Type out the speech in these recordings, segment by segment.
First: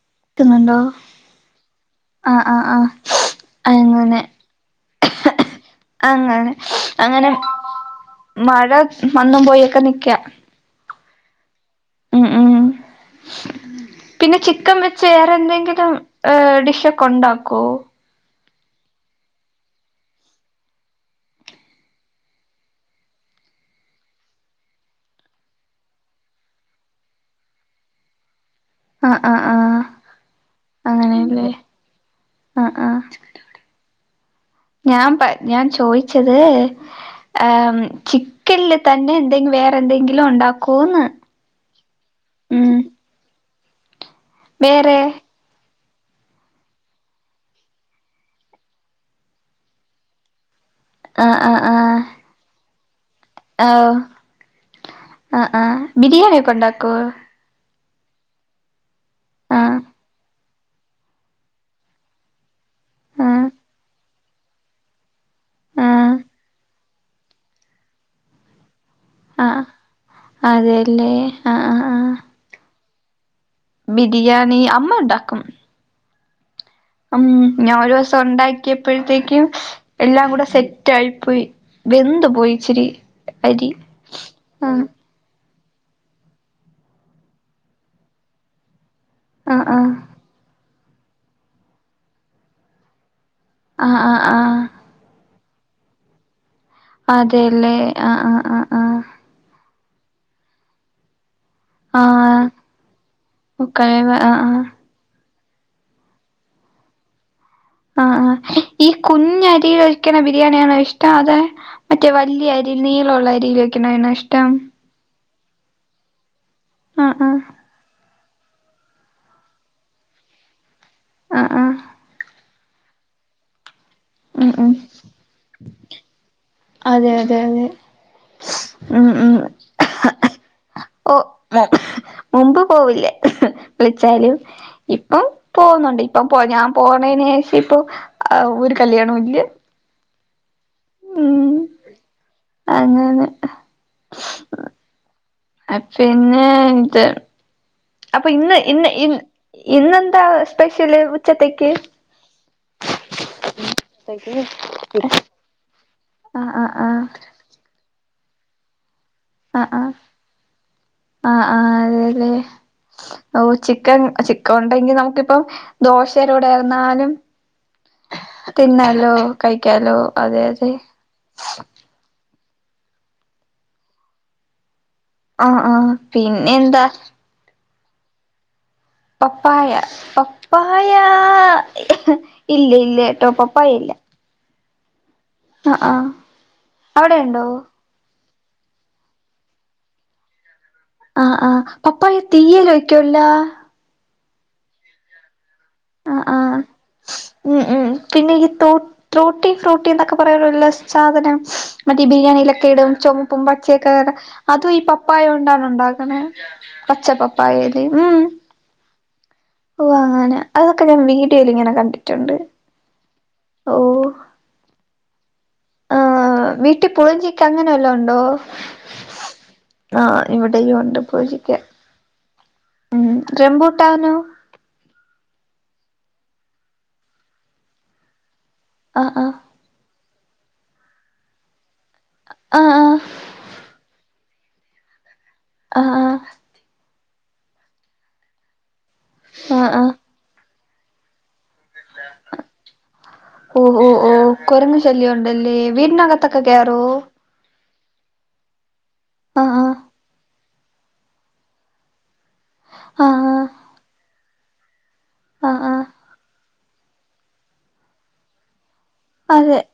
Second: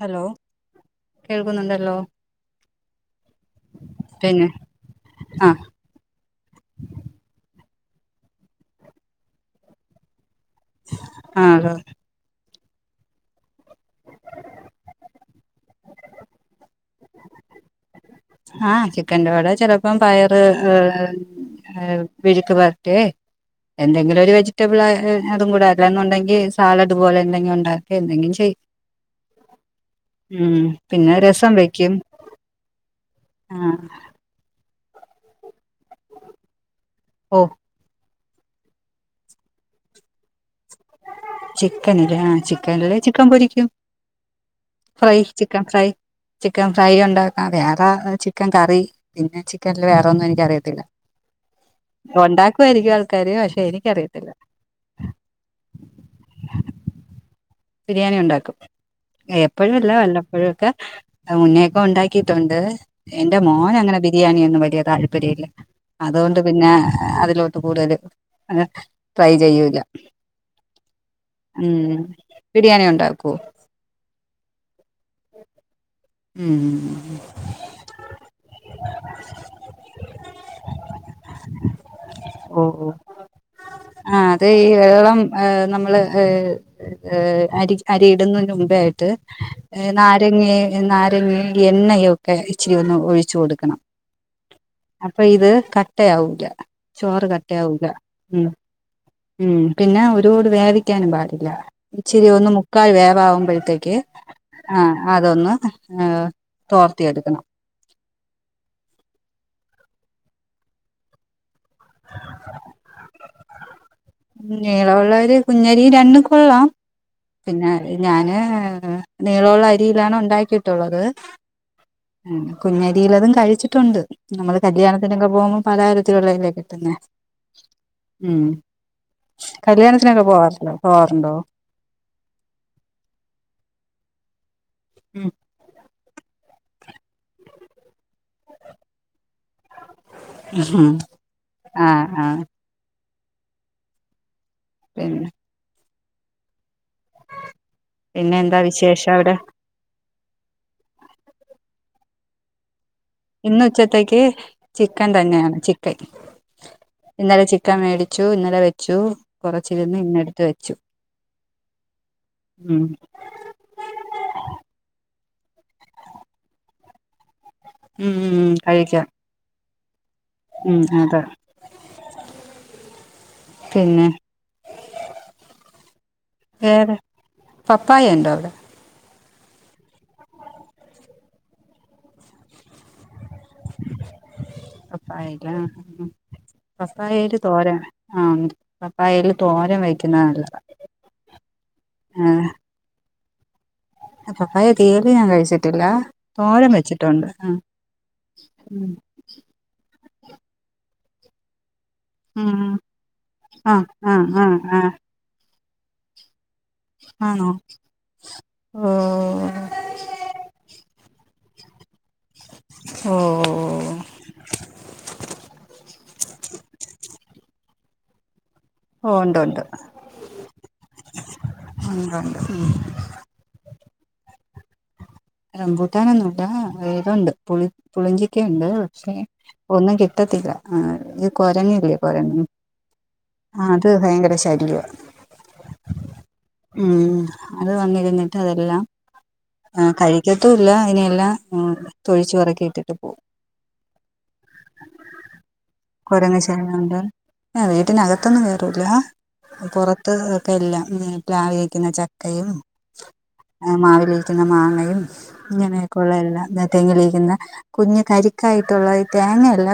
Hello ക്ക്ന്നുണ്ടോ? കേൾക്കുന്നുണ്ടല്ലോ ആഹ് ആഹ് ആഹ് അങ്ങനെ ആഹ് അങ്ങനെ അങ്ങനെ. മഴ വന്നും പോയി ഒക്കെ നിക്ക. ആഹ് ഹലോ. ഉം ഉം. പിന്നെ ചിക്കൻ വെച്ച് വേറെന്തെങ്കിലും ഏ ഡിഷൊക്കെ ഉണ്ടാക്കോ? ആഹ് ചിക്കന്റെ കൂടെ ചെലപ്പം പയറ് ഏ മെഴുക്ക് വര്ട്ടേ എന്തെങ്കിലു ഒരു വെജിറ്റബിള് എ ഏ അതും കൂടെ. അല്ലാന്നുണ്ടെങ്കി സാലഡ് പോലെ എന്തെങ്കിലും ഉണ്ടാക്കെ എന്തെങ്കിലും ചെയ്യും. ആഹ് ആഹ് ആഹ് ഉം പിന്നെ രസം വെയ്ക്കും. അഹ് ആഹ്. ആഹ് ഞാൻ പ ഞാൻ ചോയിച്ചത് ഓ ഏ ചി ക്കൻ ല് തന്നെ എന്തെൻ വേറെ എന്തെങ്കിലും ഉണ്ടാക്കോന്ന്. ചിക്കൻ ല് ആഹ് ഉം ചിക്കൻല് ചിക്കൻ പൊരിയ്ക്കും. വേറെ fry chicken fry. Chicken fry ഉണ്ടാക്കാ അറിയാ വേറെ ചിക്കൻ കറി പിന്നെ ചിക്കൻല് വേറൊന്നും എനിക്കറിയത്തില്ല. ആഹ് ആഹ് ആഹ് ഒണ്ടാക്കുവായിരിക്കും ആൾക്കാര് പക്ഷെ, എനിക്കറിയത്തില്ല. അ ആഹ്, ബിരിയാണി ഒക്കെ ഉണ്ടാക്കോ? ബിരിയാണി ഉണ്ടാക്കും. ഏപ്പൊഴു ആഹ് അല്ല വല്ലപ്പോഴു ഒക്കെ മുന്നേക്കെ ഉണ്ടാക്കിയിട്ടൊണ്ട്. എന്റെ ആഹ് മോനങ്ങനെ ബിരിയാണിയൊന്നും വലിയ താല്പര്യ ഇല്ല. ആഹ് അതുകൊണ്ട് പിന്നെ അതിലോട്ട് കൂടുതല് ഏഹ് ട്രൈ ആഹ് ചെയ്യൂല അതെല്ലേ ആഹ് ആഹ് ഉം. ബിരിയാണി ഒണ്ടാക്കോ? ബിരിയാണീ അമ്മ ഇണ്ടാക്കും. ഉം ഉം ഉം ഉം ഞാ ഒരൂസം ഉണ്ടാക്കിയപ്പഴത്തേയ്ക്കും എല്ലാം കൂടെ സെറ്റായിപ്പൊയി. വെന്ത് പോയി ഇച്ചിരി അരി. ആഹ് അതേ ഈ ആഹ് ഏ ഏഹ് നമ്മള് ഹേഹ് ഏഹ് അരി അരിയിടുന്നതിനെ മുമ്പേ ആയിട്ട് ആഹ് ഏഹ് ആഹ് നാ തെങ്ങേ നാരങ്ങേ എങ്കിഎണ്ണയൊക്കെ ഇച്ചിരി ഒന്ന് ഒഴിച്ച് കൊടുക്കണം. ആഹ് ആഹ് ആഹ് അപ്പയിത് കട്ടയാവൂല ചോറ് അതെല്ലേ കട്ടയാവൂല ആഹ് ആഹ് ഉം. ആഹ് ആഹ് ഉം പിന്നെ ഒരുവോട് വേവിയ്ക്കാനും പാടില്ല. ഇച്ചിരി ആഹ് ഒന്ന് മുക്കാൽ വേവാവുമ്പഴത്തേക്ക് മുക്കാവേവ് ആഹ് ആഹ് അതൊന്ന് ഏഹ് തോർത്തി എടുക്കണം ആഹ് ആഹ്. ഈ കുഞ്ഞരീ വെയ്ക്കണ ബിരിയാണിയാണോ ഇഷ്ടം? അതെ മറ്റേ വല്യ അരിയിൽ നീള ഉള്ള അരീല് വെക്ക്ണാണോ ഇഷ് നീള ഉള്ളരി കുഞ്ഞരി രണ്ടും കൊള്ളാം ആഹ് ആഹ് പിന്നെ ഞാന് നീളോള്ള അരിയിലാണ് ഒണ്ടാക്കിട്ടൊള്ളത് ആഹ് ആഹ് കുഞ്ഞരിലെതും കഴിച്ചിട്ടോണ്ട്. ഉം നമ്മള് ഉം കല്യാണത്തിനൊക്കെ പോകുമ്പൊ പലതരത്തിലൊള്ളതല്ലേ കിട്ട് അതെ അതെ അതെ ഉം ഉം കല്യാണത്തിനൊക്കെ പോവാറില്ലൊ പോവാറൊണ്ടോ മുമ്പുപോവില്ലേ വിളിച്ചാലും ഇപ്പം. പോവുന്നൊണ്ട് ഇപ്പം പോ ഞാൻ പോണേനുശേഷം ഇപ്പോ ആ ഒരു കല്യാണവും ഇല്ലാ. ഉഹും ആ ആ അങ്ങനെ പിന്നെ അപ്പിന്നെ ഇത് അപ്പൊ പിന്നെ ഇന്ന് എന്താ ഇന്ന് വിശേഷം ഇന്ന് അവിടെ ഇന്നെന്താ സ്പെഷ്യല് ഉച്ചത്തേക്ക് ഇന്ന് ഉച്ചത്തേക്ക് ചിക്കൻ തന്നെയാണ് ചിക്കൻ ആഹ് ആഹ് ആഹ് ഇന്നലെ ചിക്ക് ക്കൻ മേടിച്ചു ഇന്നലെ വെച്ചു. ആ ആ കുറച്ചിരുന്ന് ഇന്നെടുത്ത് വെച്ചു ആ ആ അതേല്ലേ ഉം ഓ ചിക്ക് ക്കൻ ചിക്കൻ ഒണ്ടെങ്കി നമക്കിപ്പം ദോശേടെ കൂടെയാന്നാലും. ഉം ഉം ഉം കഴിക്കാം തിന്നാലോ കഴിക്കാലോ. ഉം അതെ പിന്നെ ആ ആ പിന്നെ എന്താ പപ്പായയൊണ്ടോ അവിടെ പപ്പായ പപ്പായാ ഇല്ല ഇല്ലാട്ടോ പപ്പായ ഇല്ല. പപ്പായയിലാ ആഹ് ആഹ് അവിടെ പപ്പായയില ഉണ്ടോ തോരൻ. ആഹ് പപ്പായയില തോരൻ വെയ്ക്കുന്നതാ നല്ലത്. ആ ആ പപ്പായ തീയല് വെയ്ക്കുവല്ലോ. പപ്പായ തീയല് ഞാൻ കഴിച്ചിട്ടില്ല ആഹ് ആഹ് തോരൻ വെച്ചിട്ടോണ്ട് അ ഉം ട്രൂട്ടി ഫ്രൂട്ടി എന്നൊക്കെ പറയാറുള്ള സാധനം. മറ്റേയീ ഉം ബിരിയാണിയിലൊക്കെയിടും ചൊമപ്പും ആ ആ പച്ചയൊക്കെടേ ആ അതും ആ ഈ പപ്പായ കൊണ്ടാണോ ഒണ്ടാക്കുന്നെ ആണോ ഓ ഓ അങ്ങനെ അതൊക്കെ ഞാൻ വീഡിയോലിങ്ങനെ കണ്ടിട്ടോണ്ട്. ഓഹ് ഓഹ് ആഹ് വീട്ടി പുളിയിഞ്ചിക്കെ അങ്ങനെ വല്ലോ ഒണ്ടോ ഓ ഒണ്ട് ഒണ്ട് ഉണ്ട് പുളിഞ്ചിക്ക ഒണ്ട് ഒണ്ട് ഉം ഉം റംമ്പൂട്ടാനോ റംബൂട്ടാനൊന്നൂല്ലാ ഇതൊണ്ട് പുളി പുളിഞ്ചിക്കായൊണ്ട് ആഹ് പക്ഷേ ആഹ് ഒന്നും കിട്ടത്തില്ല അ ഇത് കൊരങ്ങില്ലേ കൊരങ്ങ്. ആഹ് ആഹ് അത് ഭയങ്കര ശല്ല്യവാ. ആഹ് ഉം അതു വന്നിരുന്നിട്ട് അതെല്ലാം ആഹ് അ ആഹ് കഴി ക്കത്തുല്ലാ ഇനിയെല്ലാം തൊഴിച്ചു പറക്കിയിട്ടിട്ടു ഓഹോ ഓ കൊരങ്ങുശല്ലൃവൊണ്ടല്ലേ വീടിനകത്തൊക്കെ കേറുവോ എ വീട്ടിനകത്തൊന്നും കേറൂലാ ആഹ് പൊറത്ത് ഒക്കെയെല്ലാം പ്ലാവിലിരിക്കുന്ന ച ക്കയും ആഹ് ആഹ് ആഹ് മാവിലിരിക്കുന്ന മാങ്ങയും ആഹ് ആഹ് ഇങ്ങനെയെക്കെയൊള്ള എല്ലാം തെങ്ങിലിരിക്കുന്ന കുഞ്ഞ് കരിക്കായിട്ടൊള്ള അതെ തേങ്ങയല്ല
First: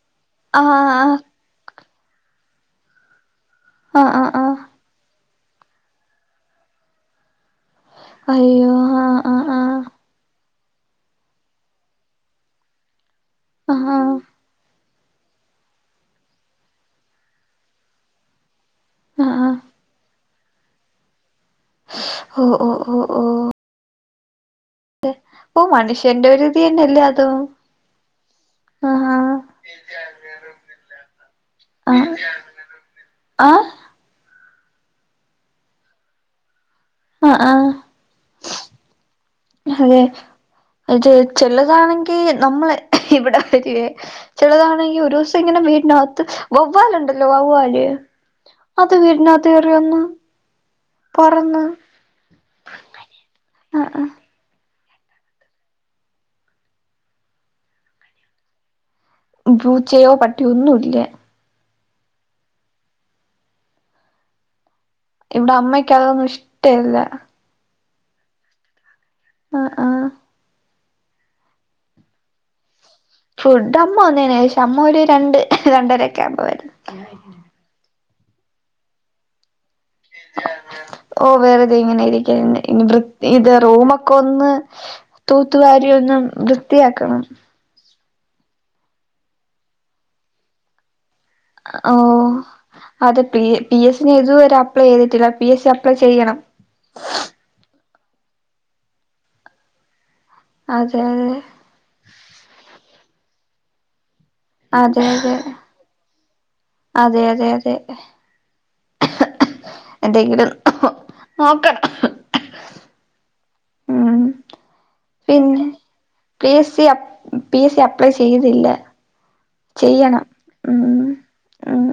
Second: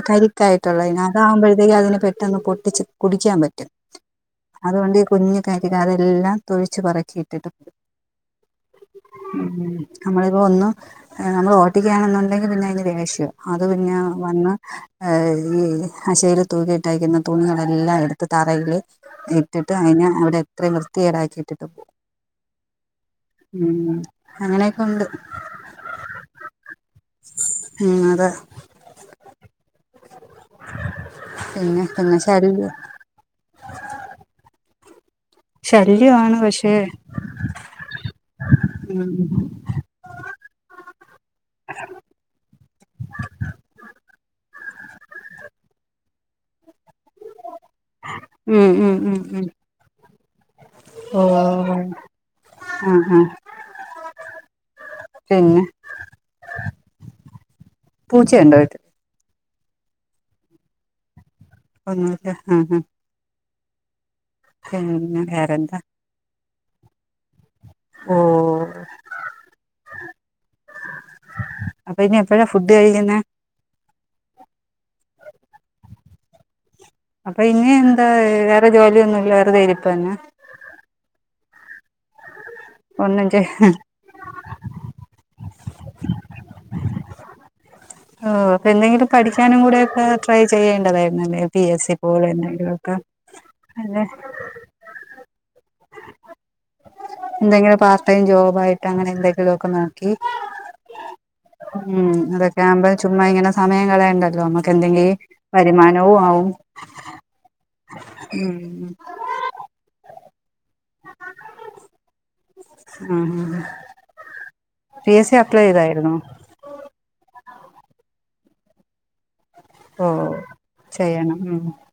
ആഹ് ആഹ് കരിക്കായിട്ടൊള്ളതിന് ആഹ് അതാകുമ്പഴത്തേക്കും അതിന് പെട്ടെന്ന് പൊട്ടിച്ച് കുടിക്കാൻ പറ്റും. ആഹ് ആഹ് ആ അതുകൊണ്ട് കുഞ്ഞു കരിക അതെല്ലാം തൊഴിച്ച് പറക്കിയിട്ടിട്ട് പോവും അയ്യോ ആഹ് ആഹ് ഉം ആഹ് നമ്മളിപ്പോ ഒന്നു നമ്മള് ഓട്ടിക്കയാണെന്നുണ്ടെങ്കി പിന്നെ അയിന് ദേഷ്യ അത് ആഹ് പിന്നെ ആഹ് വന്ന് ഈ അശേല് തൂക്കിയിട്ടേക്കുന്ന തുണികളെല്ലാം എടുത്ത് തറേല് ആഹ് ആഹ് ഇട്ടിട്ട് ട്ട് കഴിഞ്ഞ അവിടെ അത്രയും വൃത്തികേടാക്കി ഇട്ടിട്ട് പോവും ഓഹ് ഓഹ് ഓഹ് ഉം അങ്ങനെ ഓഹ് മനുഷ്യന്റെ ഒരുരിതിന്നല്ലേ അതും അതെ ആഹ് പിന്നെ ആഹ് എന്നാ ശല്യയ ആഹ് ശല്യമാണ് പക്ഷേ ആഹ് ആഹ് ഉം അതെ അത് ചെലതാണെങ്കി നമ്മ ഇവിടെ വരിയേ ചെലതാണെങ്കി ഒരു ദിവസം ഇങ്ങനെ വീടിനകത്ത് വവ്വാലുണ്ടല്ലോ വവ്വാല് ഉം അത് ഉം ഉം ഉം വീട്ടിനകത്ത് കേറി വന്നു ഓ പറന്നു ആ ആ ആഹ് ആഹ് പിന്നെ പൂച്ച ഉണ്ടോ വീട്ട് പൂച്ചയോ പട്ടിയൊന്നും ഇല്ല ഒന്നും ഇല്ല ആഹ് [unintelligible] ഇവിടെ അമ്മയ്ക്കതൊന്നും ഇഷ്ടല്ല ഓഹ് ആഹ് ആഹ് അപ്പൊ ഇനി എപ്പഴാ ഫുഡ് കഴിക്കുന്നേ ഫുഡ് അമ്മ വന്നതിന് ശേഷം അമ്മ ഒര് രണ്ട് രണ്ടരൊക്കെ ആവുമ്പോ വരും അപ്പൊ ഇനി എന്താ വേറെ ജോലിയൊന്നും ഇല്ല വെറുതെ ഇരിപ്പന്നെയാ ഓഹ് വേറ്തെ ഇങ്ങനെയിരിക്ക ഇനി ഒന്നും വൃത്തി ഇത് ചെയ്യ റൂമൊക്കൊന്ന് തൂത്തുവാരി ഒന്നു വൃത്തിയാക്കണം ഓഹ് അപ്പൊ എന്തെങ്കിലും പഠിക്കാനും കൂടെ ഒക്കെ ട്രൈ ചെയ്യേണ്ടതായിരുന്നില്ലേ ഓ അതെ പി പി എസ് അല്ലെ സി ഞാൻ ഇതുവരെ അപ്ലൈ ചെയ്തിട്ടില്ല പി എസ് സി അപ്ലൈ ചെയ്യണം എന്തെങ്കിലും പാർ ടൈം ജോബ് ആയിട്ട് അങ്ങനെ എന്തെങ്കിലും ഒക്കെ നോക്കി അതെ ഉം അതൊക്കെ ആവുമ്പോ ചുമ്മാ ഇങ്ങനെ സമയം കളയണ്ടല്ലോ ന നമ്മക്ക് അതെ അതെ എന്തെങ്കിലും വരുമാനവും ആവും അതെ അതെ അതെ ഉം എന്തെങ്കിലും നോക്കണം ആഹ് ആഹ് ഉം പി എസ് സി അപ്ലൈ പിന്നെ ചെയ്തായിരുന്നോ? പി എസ് സി അ പി എസ് സി അപ്ലൈ ചെയ്തില്ല ഓ ചെയ്യണം ഉം ചെയ്യണം ഉം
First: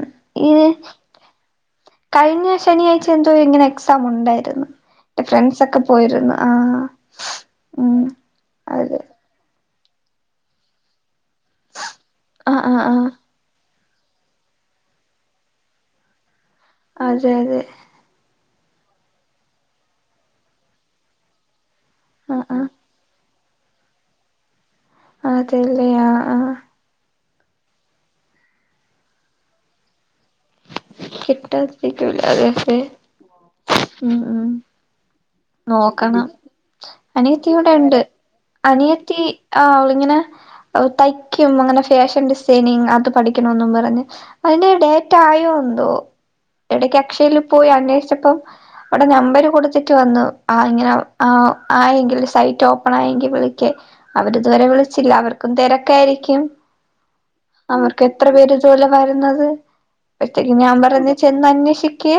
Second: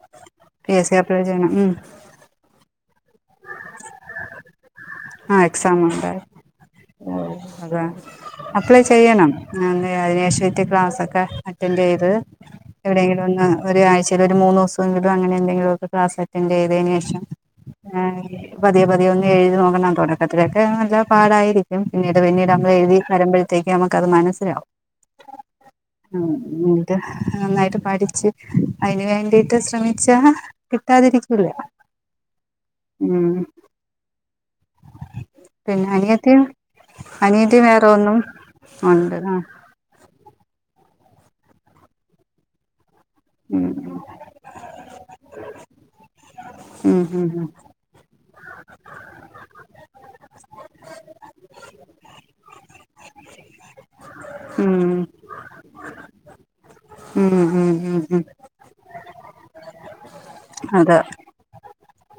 ഈ പി എസ് സി അപ്ലൈ ചെയ്യണം ഉം കഴിഞ്ഞ ശനിയാഴ്ച എന്തോ ഇങ്ങനെ എക്സാം ഉണ്ടായിരുന്നു എന്റെ ആ ഫ്രണ്ട്സ് എക്സാം ഒക്കെ ഉണ്ട് പോയിരുന്നു ആഹ് ഓഹ് അതാ ഉം അപ്ലൈ അതെ ചെയ്യ് ണം അതി ശേഷംത്തെ ക്ലാസ് ഒക്കെ അറ്റൻഡ് ചെയ്ത് ആഹ് ആഹ് ആഹ് എവിടെങ്കിലും ഒന്ന്- ഒരാഴ്ചയിൽ ഒരു മൂന്ന് ദിവസമെങ്കിലും അങ്ങനെ എന്തെങ്കിലും ഒക്കെ ക്ലാസ് അറ്റൻഡ് ചെയ്തതിന് ശേഷം അതെ അതെ - പതിയെ പതിയെ ഒന്നും എഴുതി നോക്കണം തൊടക്കത്തിലൊക്കെ നല്ല പാടായിരി ക്കും പിന്നീട് ആഹ് പിന്നീട് ആഹ് നമ്മൾ എഴുതി വരുമ്പഴേത്തെക്ക് നമക്ക് അത് മനസ്സിലാവും ആഹ് ഉ [unintelligible] നന്നായിട്ട് പഠിച്ച് അയിന് വേണ്ടിയിട്ട് ശ്രമിച്ച കിട്ടാതിരിക്കുലാ അതൊക്ക ഉം ഉം ഉം പിന്നെ നോക്കണം അനിയത്തിയും അനിയത്തി ഇവിടെ വേറെ ഉണ്ട് ഒന്നും ഉണ്ട് അനിയത്തി ആ അവള് ഇങ്ങനെ തയ്ക്കും അങ്ങനെ ഫാഷൻ ഡിസൈനിങ് അത് പഠി ഉം ക്കണമെന്നും പറഞ്ഞ് അയിന്റെ ഡേറ്റ് ആയോ എന്തോ എടക്ക് ഉം ഉം അക്ഷയിൽ പോയി അന്വേഷിച്ചപ്പം അവിടെ നമ്പര് കൊടുത്തിട്ട് വന്നു ആ ഇങ്ങനെ ആ ആയെങ്കില് സൈറ്റ് ഓപ്പൺ ആയെങ്കി വിളിക്ക് അവര് ഇതുവരെ ഉം വിളിച്ചില്ല അവർക്കും തെരക്ക് ആയിരിക്കും ഉം ഉം ഉം ക്ക് ഉം എത്ര പേര് ഇതോലെ വരുന്നത് ഞാൻ അതെ പറഞ്ഞ് ചെന്ന് അന്വേഷിക്ക്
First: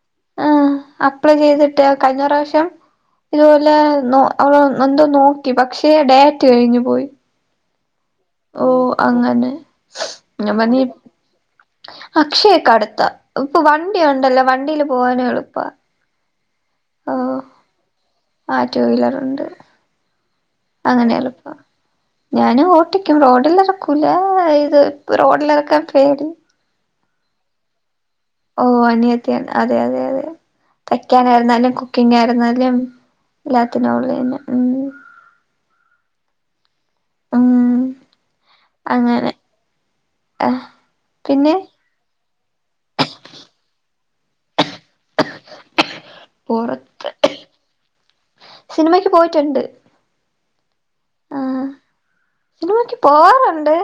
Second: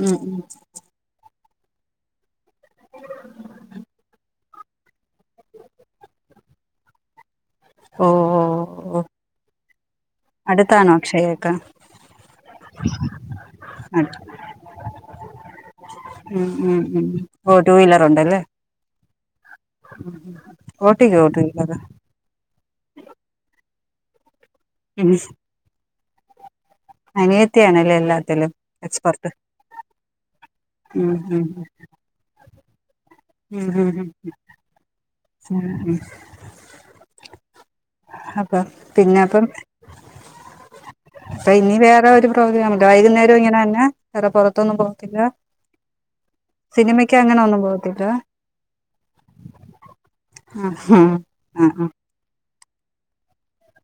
ഉം ഉം ആഹ് അപ്ലൈ ചെയ്തിട്ട് കഴിഞ്ഞ പ്രാവശ്യം ഇതുപോലെ നോ അവള് എന്തു നോക്കി പക്ഷേ ഡേറ്റ് കഴിഞ് പോയി ഓ ഓ ഓഹ് ഓ അങ്ങനെ ഞാൻ പഞ്ഞ് ഈ - അക്ഷയ ഒക്കെ അക്ഷയൊക്കെ അടുത്താ ഇപ്പൊ വണ്ടി ഉണ്ടല്ലോ വണ്ടിയില് പോവാനും എളുപ്പവാ ഉം ഉം ഉ ഓ ടു വീലറ് ഉണ്ട് അല്ലേ ആഹ് ടു വീലർ ഒണ്ട് ഉ ഓട്ടിക ഓട്ടി ഇല്ലത [unintelligible] ഞാനും ഓട്ടിക്കും റോഡിൽ എറക്കൂല ഇത് ഉം റോഡിൽ എറക്കാൻ പേടി അനിയത്തിയാണല്ലേ എല്ലാം - ഓഹ് അനിയത്തിയാണ് അതെ അതെ അതെ ഉം ഉം തയ്ക്കാനായിരുന്നാലും കുക്ക് - കുക്കിങ്ങ് ആയിരുന്നാലും എല്ലാത്തിനും അവള് തന്നെ ഉം ഉം [inaudible] അപ്പം പിന്നെ അങ്ങനെ അപ്പം ആഹ് അപ്പൊ പിന്നെ ഇനി വേറെ ഒരു പ്രോഗ്രാമില്ലേ വൈകുന്നേരം ഇങ്ങനെ തന്നെയാ വേറെ പൊറത്തൊന്നും പോത്തില്ല സിനിമക്ക് അങ്ങനെ ഒന്നും പോത്തില്ല സിനിമയ്ക്ക് പോയിട്ട് ഒണ്ട് ആഹ് ആഹ് സിനിമക്ക് പോവാറുണ്ട്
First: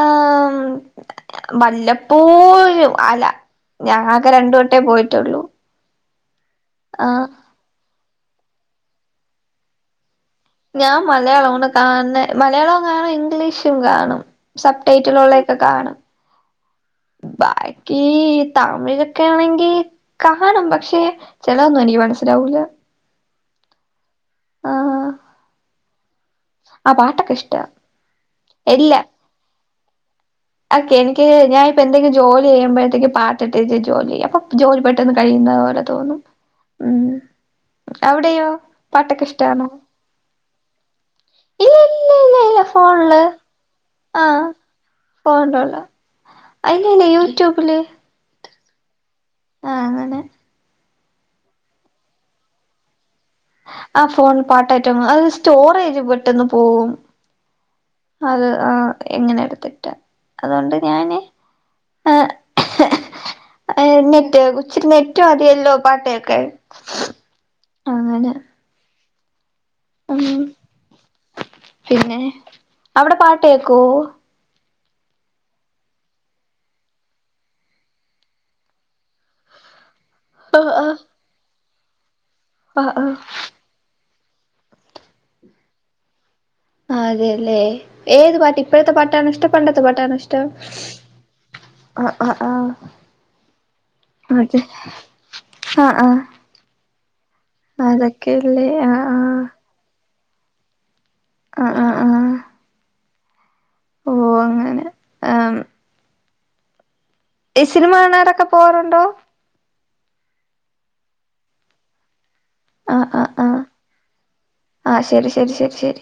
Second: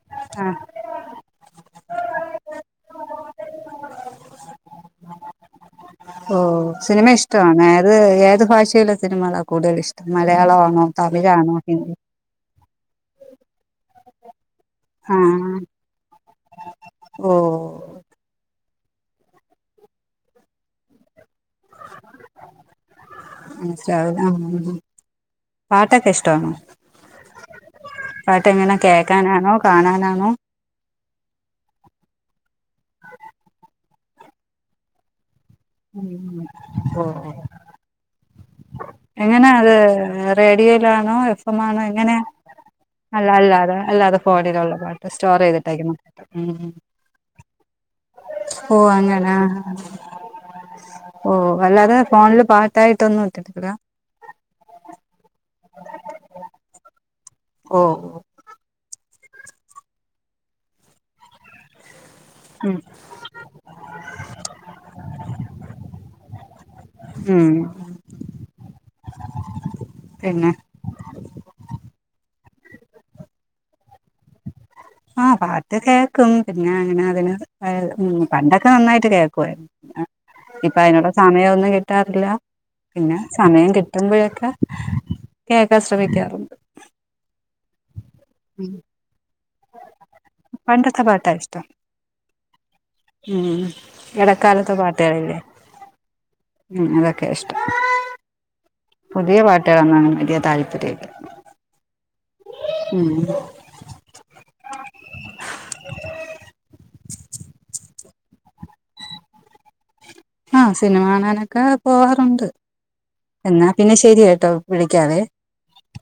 ആഹാ ആഹ് വല്ലപ്പോഴും അല്ല ഞാൻ ആകെ രണ്ടു വട്ടേ പോയിട്ടുള്ളൂ ഓഹ് സിനിമ ആഹ് ഇഷ്ടമാണ് ഏത് ഏത് ഭാഷയില സിനിമളാണ് കൂടുതൽ ഇഷ്ട്ടം മലയാളവാണോ തമിഴാണോ ഹിന്ദി മലയാളോം കാണും ഇംഗ്ലീഷും കാണും സപ് ടൈറ്റിലള്ളൊക്കെ ആഹ് കാണും ഓ ബായ് ഈ തമിഴിലൊക്കെ ആണെങ്കിൽ കാണും പക്ഷെ ചെലതൊന്നും എനിക്ക് മനസ്സിലാവൂല്ല മനസ്സിലാവൂല ആഹ് പാട്ടൊക്കെ ഇഷ്ട്ടാണോ? ആഹ് പാട്ടൊക്കെ ഇഷ്ട്ടവ പാട്ട് എങ്ങനെ കേക്കാനാന്നോ കാണാനാന്നോ അ ക്കെഎനിക്ക് ഞാനൻപ്പോ എന്തെങ്കിലും ജോലി ചെയ്യുമ്പോഴത്തേക്ക് പാട്ട്ഇട്ടേച്ച് ജോലി ചെയ്യാ അപ്പൊ ജോലി പെട്ടെന്ന് കഴിയുന്ന പോലെ തോന്നും അങ്ങനെ ഓ ഉം ഓ അവിടെയോ പാട്ടൊക്കെ എങ്ങനാ ഇഷ്ടാണോ അത് റേഡിയോയിലാണോ എഫ് എം ഇല്ല ആണോ ഇല്ല എങ്ങനെയാ ഇല്ല ഇല്ല ഫോണില് അല്ല അല്ലാതെ അല്ലാതെ ആഹ് ഫോണിലുള്ള പാട്ട് സ്റ്റോർ ഫോണിലുള്ള ചെയ്തിട്ടേക്കുന്നു ഉം ഇല്ല ഇല്ല യൂട്യൂബില് ഓ അങനാ ആഹ് അങ്ങനെ ഓഹ് അല്ലാതെ ഫോണില് പാട്ടായിട്ടൊന്നും ഇട്ടിട്ടില്ല ആ ഫോണിൽ പാട്ടായിട്ട് ഒന്നും അത് സ്റ്റോറേജ് പെട്ടന്ന് പോകും ഓ ഓ അത് ആ ഇങ്ങനെ എടുത്തിട്ട് അതുകൊണ്ട് ഞാന് ആഹ് ഉം ഏഹ് നെറ്റ് ഉച്ചിരി നെറ്റ്മതിയല്ലോ പാട്ടേക്കാൻ ഉം അങ്ങനെ ഉം പിന്നെ പിന്നെ അവടെ പാട്ടേക്കോ ആഹ് പാട്ട് കേക്കും പിന്നെ അങ്ങനെ അതിന് അത് ഉം പണ്ടൊക്കെ നന്നായിട്ട് കേൾക്കുവാരുന്നു ആഹ് ഇപ്പൊ ആഹ് അയിനൊള്ള സമയമൊന്നും കിട്ടാറില്ല ആഹ് ആഹ് പിന്നെ സമയം കിട്ടുമ്പോഴൊക്കെ കേൾക്കാൻ ശ്രമിക്കാറുണ്ട് ആ അതെയല്ലെ ഏത് പാട്ട് ഉം ഇപ്പഴത്തെ പാട്ടാണോ ഇഷ്ടം പണ്ടത്തെ പാട്ടാണോ ഇഷ്ടം ഷ്ടം പണ്ടത്തെ പാട്ടാ ഇഷ്ടം ആഹ് ആഹ് ആഹ് ഉം അതെ എടക്കാലത്തെ പാട്ടുകളില്ലേ ആഹ് ആഹ് ഉം അതൊക്കെയാ ഇഷ്ടം ക്കെ ല്ലേ ആഹ് പുതിയ ആഹ് പാട്ടുകളൊന്നും അങ്ങനെ വലിയ താല്പര്യല്ല ആഹ് ആഹ് ആഹ് ഉം ഓഹ് അങ്ങനെ ആം ഈ സിനിമ കാണാറൊക്കെ പോവാറുണ്ടോ? ആഹ് സിനിമ കാണാനൊക്കെ പോവാറുണ്ട്. ആഹ് ആഹ് ആഹ് എന്നാ പിന്നെ ശരിയേട്ടോ ആഹ് വിളിക്കാവെ ശരി ശരി ശരി